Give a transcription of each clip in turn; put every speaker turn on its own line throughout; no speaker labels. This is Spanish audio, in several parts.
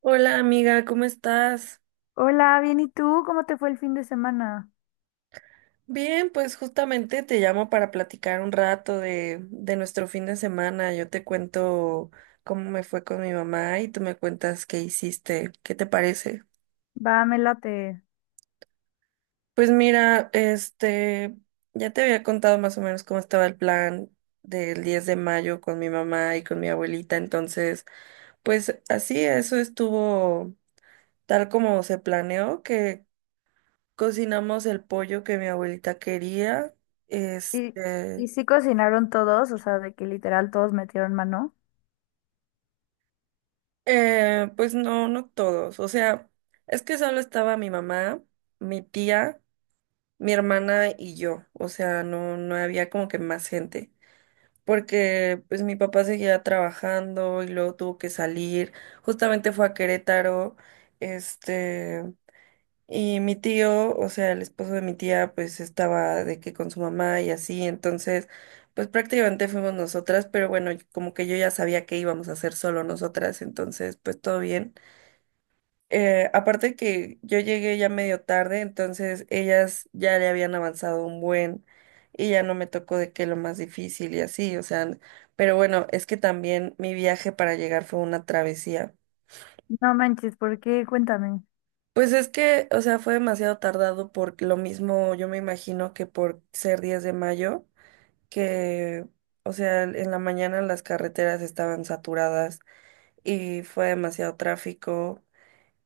Hola amiga, ¿cómo estás?
Hola, bien, ¿y tú? ¿Cómo te fue el fin de semana?
Bien, pues justamente te llamo para platicar un rato de nuestro fin de semana. Yo te cuento cómo me fue con mi mamá y tú me cuentas qué hiciste. ¿Qué te parece?
Va, me late.
Pues mira, ya te había contado más o menos cómo estaba el plan del 10 de mayo con mi mamá y con mi abuelita. Entonces, pues así, eso estuvo tal como se planeó, que cocinamos el pollo que mi abuelita quería.
¿Y,
Este,
y sí cocinaron todos? O sea, de que literal todos metieron mano.
pues no, no todos. O sea, es que solo estaba mi mamá, mi tía, mi hermana y yo. O sea, no, no había como que más gente. Porque pues mi papá seguía trabajando y luego tuvo que salir. Justamente fue a Querétaro. Este. Y mi tío, o sea, el esposo de mi tía, pues estaba de que con su mamá y así, entonces, pues prácticamente fuimos nosotras, pero bueno, como que yo ya sabía que íbamos a hacer solo nosotras, entonces, pues todo bien. Aparte que yo llegué ya medio tarde, entonces ellas ya le habían avanzado un buen y ya no me tocó de que lo más difícil y así, o sea, pero bueno, es que también mi viaje para llegar fue una travesía.
No manches, ¿por qué? Cuéntame.
Pues es que, o sea, fue demasiado tardado por lo mismo, yo me imagino que por ser 10 de mayo, que, o sea, en la mañana las carreteras estaban saturadas y fue demasiado tráfico.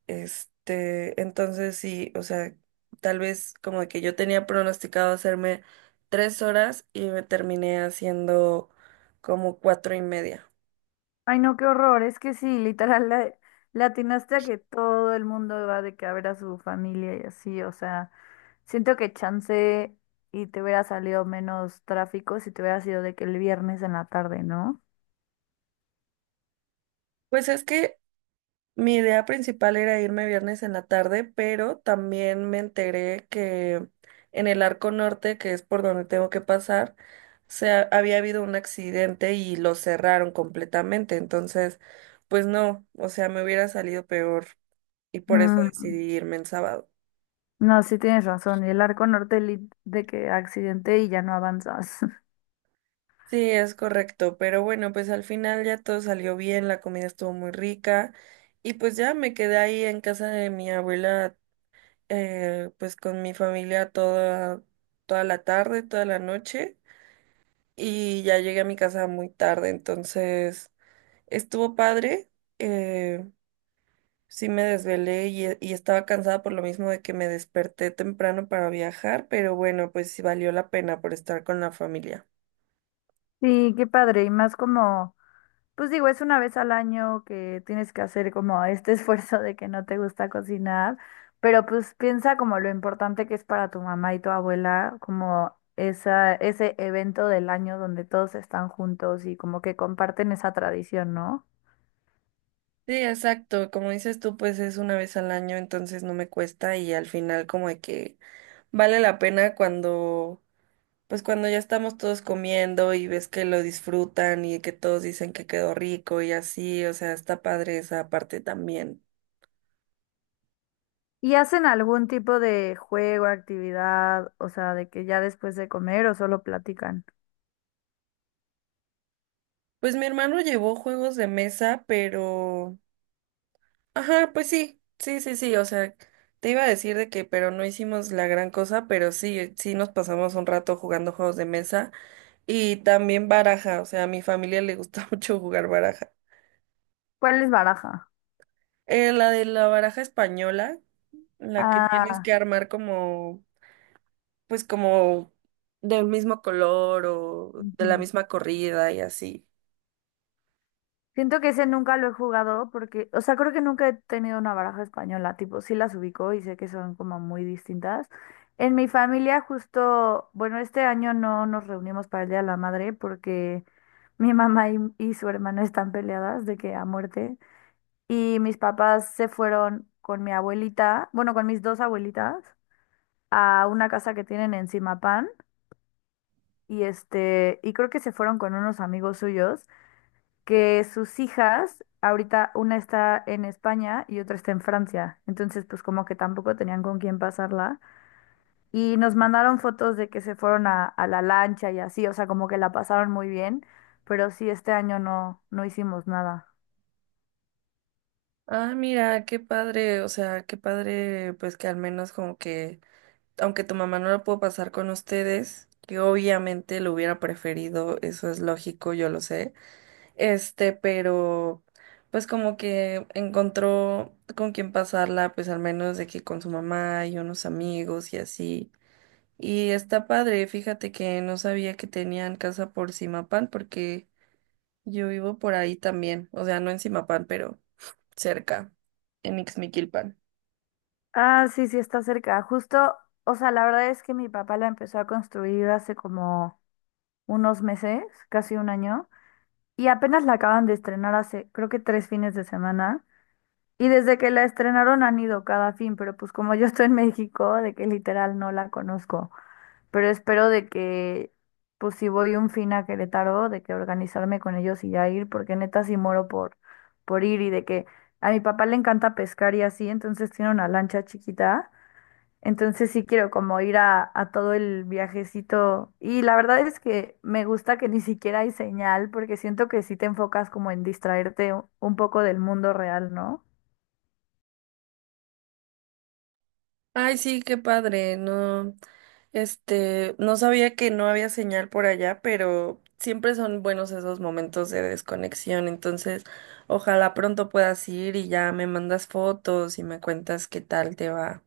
Entonces sí, o sea, tal vez como que yo tenía pronosticado hacerme 3 horas y me terminé haciendo como 4 y media.
Ay, no, qué horror. Es que sí, literal, le atinaste a que todo el mundo va de que a ver a su familia y así. O sea, siento que chance y te hubiera salido menos tráfico si te hubiera sido de que el viernes en la tarde, ¿no?
Pues es que Mi idea principal era irme viernes en la tarde, pero también me enteré que en el Arco Norte, que es por donde tengo que pasar, había habido un accidente y lo cerraron completamente. Entonces, pues no, o sea, me hubiera salido peor y por eso
Mm,
decidí irme en sábado.
no, sí tienes razón. Y el Arco Norte de que accidente y ya no avanzas.
Sí, es correcto, pero bueno, pues al final ya todo salió bien, la comida estuvo muy rica y pues ya me quedé ahí en casa de mi abuela, pues con mi familia toda, toda la tarde, toda la noche, y ya llegué a mi casa muy tarde, entonces estuvo padre. eh, sí me desvelé y estaba cansada por lo mismo de que me desperté temprano para viajar, pero bueno, pues sí valió la pena por estar con la familia.
Sí, qué padre, y más como, pues digo, es una vez al año que tienes que hacer como este esfuerzo de que no te gusta cocinar, pero pues piensa como lo importante que es para tu mamá y tu abuela, como esa, ese evento del año donde todos están juntos y como que comparten esa tradición, ¿no?
Sí, exacto, como dices tú, pues es una vez al año, entonces no me cuesta y al final como de que vale la pena cuando ya estamos todos comiendo y ves que lo disfrutan y que todos dicen que quedó rico y así, o sea, está padre esa parte también.
¿Y hacen algún tipo de juego, actividad, o sea, de que ya después de comer o solo platican?
Pues mi hermano llevó juegos de mesa, pero. Ajá, pues sí, sí, sí, sí, o sea, te iba a decir de que, pero no hicimos la gran cosa, pero sí, sí nos pasamos un rato jugando juegos de mesa y también baraja, o sea, a mi familia le gusta mucho jugar baraja.
¿Cuál es baraja?
La de la baraja española, la que tienes
Ah,
que armar como del mismo color o de la
ujú.
misma corrida y así.
Siento que ese nunca lo he jugado porque, o sea, creo que nunca he tenido una baraja española, tipo, sí las ubico y sé que son como muy distintas. En mi familia justo, bueno, este año no nos reunimos para el Día de la Madre porque mi mamá y su hermana están peleadas de que a muerte y mis papás se fueron con mi abuelita, bueno, con mis dos abuelitas a una casa que tienen en Zimapán y este, y creo que se fueron con unos amigos suyos que sus hijas, ahorita una está en España y otra está en Francia, entonces pues como que tampoco tenían con quién pasarla y nos mandaron fotos de que se fueron a la lancha y así, o sea, como que la pasaron muy bien, pero sí, este año no, no hicimos nada.
Ah, mira, qué padre, o sea, qué padre, pues que al menos como que, aunque tu mamá no lo pudo pasar con ustedes, que obviamente lo hubiera preferido, eso es lógico, yo lo sé, pero pues como que encontró con quién pasarla, pues al menos de que con su mamá y unos amigos y así. Y está padre, fíjate que no sabía que tenían casa por Zimapán, porque yo vivo por ahí también, o sea, no en Zimapán, pero cerca, en Ixmiquilpan.
Ah, sí, sí, está cerca. Justo, o sea, la verdad es que mi papá la empezó a construir hace como unos meses, casi un año, y apenas la acaban de estrenar hace, creo que tres fines de semana. Y desde que la estrenaron han ido cada fin, pero pues como yo estoy en México, de que literal no la conozco. Pero espero de que, pues si voy un fin a Querétaro, de que organizarme con ellos y ya ir, porque neta sí moro por, ir y de que a mi papá le encanta pescar y así, entonces tiene una lancha chiquita. Entonces sí quiero como ir a todo el viajecito. Y la verdad es que me gusta que ni siquiera hay señal, porque siento que sí te enfocas como en distraerte un poco del mundo real, ¿no?
Ay, sí, qué padre, no, no sabía que no había señal por allá, pero siempre son buenos esos momentos de desconexión, entonces ojalá pronto puedas ir y ya me mandas fotos y me cuentas qué tal te va.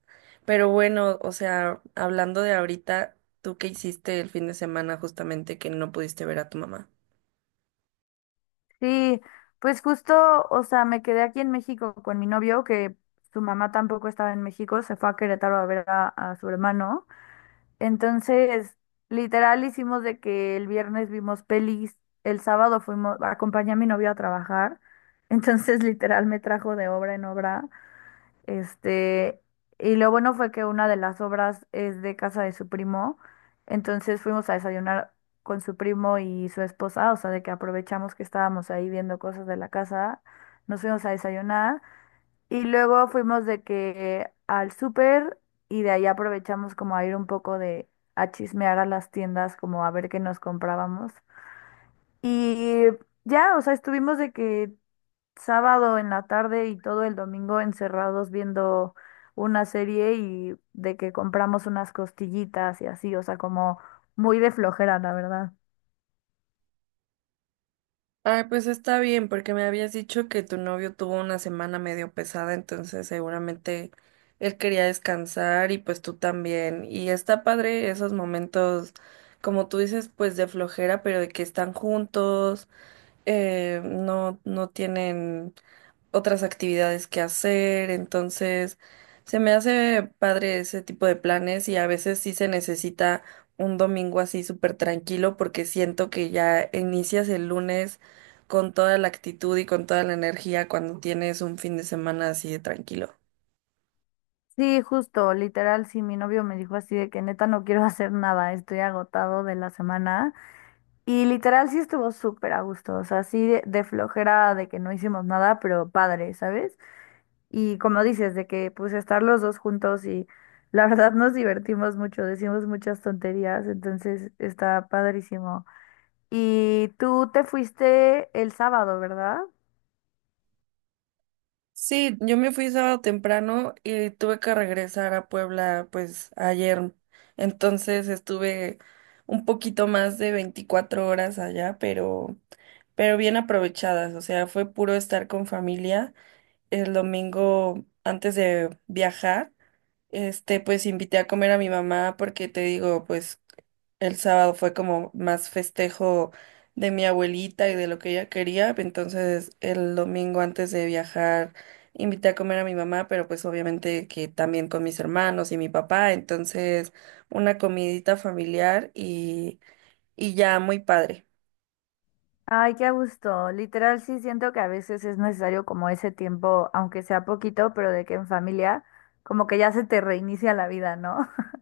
Pero bueno, o sea, hablando de ahorita, ¿tú qué hiciste el fin de semana justamente que no pudiste ver a tu mamá?
Sí, pues justo, o sea, me quedé aquí en México con mi novio, que su mamá tampoco estaba en México, se fue a Querétaro a ver a su hermano. Entonces, literal hicimos de que el viernes vimos pelis, el sábado fuimos, acompañé a mi novio a trabajar. Entonces, literal me trajo de obra en obra. Este, y lo bueno fue que una de las obras es de casa de su primo, entonces fuimos a desayunar con su primo y su esposa, o sea, de que aprovechamos que estábamos ahí viendo cosas de la casa, nos fuimos a desayunar y luego fuimos de que al súper y de ahí aprovechamos como a ir un poco de a chismear a las tiendas, como a ver qué nos comprábamos. Y ya, o sea, estuvimos de que sábado en la tarde y todo el domingo encerrados viendo una serie y de que compramos unas costillitas y así, o sea, como muy de flojera, la verdad.
Ay, pues está bien, porque me habías dicho que tu novio tuvo una semana medio pesada, entonces seguramente él quería descansar y pues tú también. Y está padre esos momentos, como tú dices, pues de flojera, pero de que están juntos, no, no tienen otras actividades que hacer, entonces se me hace padre ese tipo de planes y a veces sí se necesita un domingo así súper tranquilo porque siento que ya inicias el lunes con toda la actitud y con toda la energía cuando tienes un fin de semana así de tranquilo.
Sí, justo, literal, sí, mi novio me dijo así de que neta no quiero hacer nada, estoy agotado de la semana. Y literal sí estuvo súper a gusto, o sea, sí de, flojera de que no hicimos nada, pero padre, ¿sabes? Y como dices, de que pues estar los dos juntos y la verdad nos divertimos mucho, decimos muchas tonterías, entonces está padrísimo. Y tú te fuiste el sábado, ¿verdad?
Sí, yo me fui sábado temprano y tuve que regresar a Puebla pues ayer. Entonces estuve un poquito más de 24 horas allá, pero bien aprovechadas, o sea, fue puro estar con familia. El domingo antes de viajar, pues invité a comer a mi mamá porque te digo, pues el sábado fue como más festejo de mi abuelita y de lo que ella quería. Entonces, el domingo antes de viajar, invité a comer a mi mamá, pero pues obviamente que también con mis hermanos y mi papá. Entonces, una comidita familiar y ya muy padre.
Ay, qué a gusto. Literal, sí siento que a veces es necesario como ese tiempo, aunque sea poquito, pero de que en familia como que ya se te reinicia la vida, ¿no?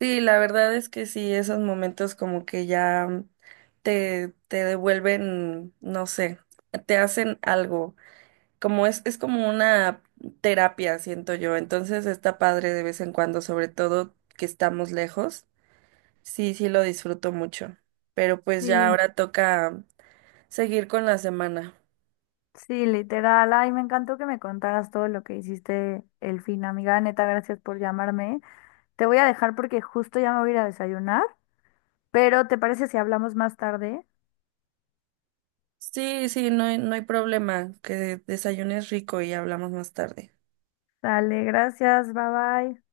Sí, la verdad es que sí, esos momentos como que ya te devuelven, no sé, te hacen algo. Es como una terapia, siento yo. Entonces está padre de vez en cuando, sobre todo que estamos lejos. Sí, sí lo disfruto mucho. Pero pues ya, sí,
Sí,
ahora toca seguir con la semana.
sí, literal. Ay, me encantó que me contaras todo lo que hiciste el fin, amiga. Neta, gracias por llamarme. Te voy a dejar porque justo ya me voy a ir a desayunar, pero ¿te parece si hablamos más tarde?
Sí, sí, no hay problema. Que desayunes rico y hablamos más tarde.
Dale, gracias, bye bye.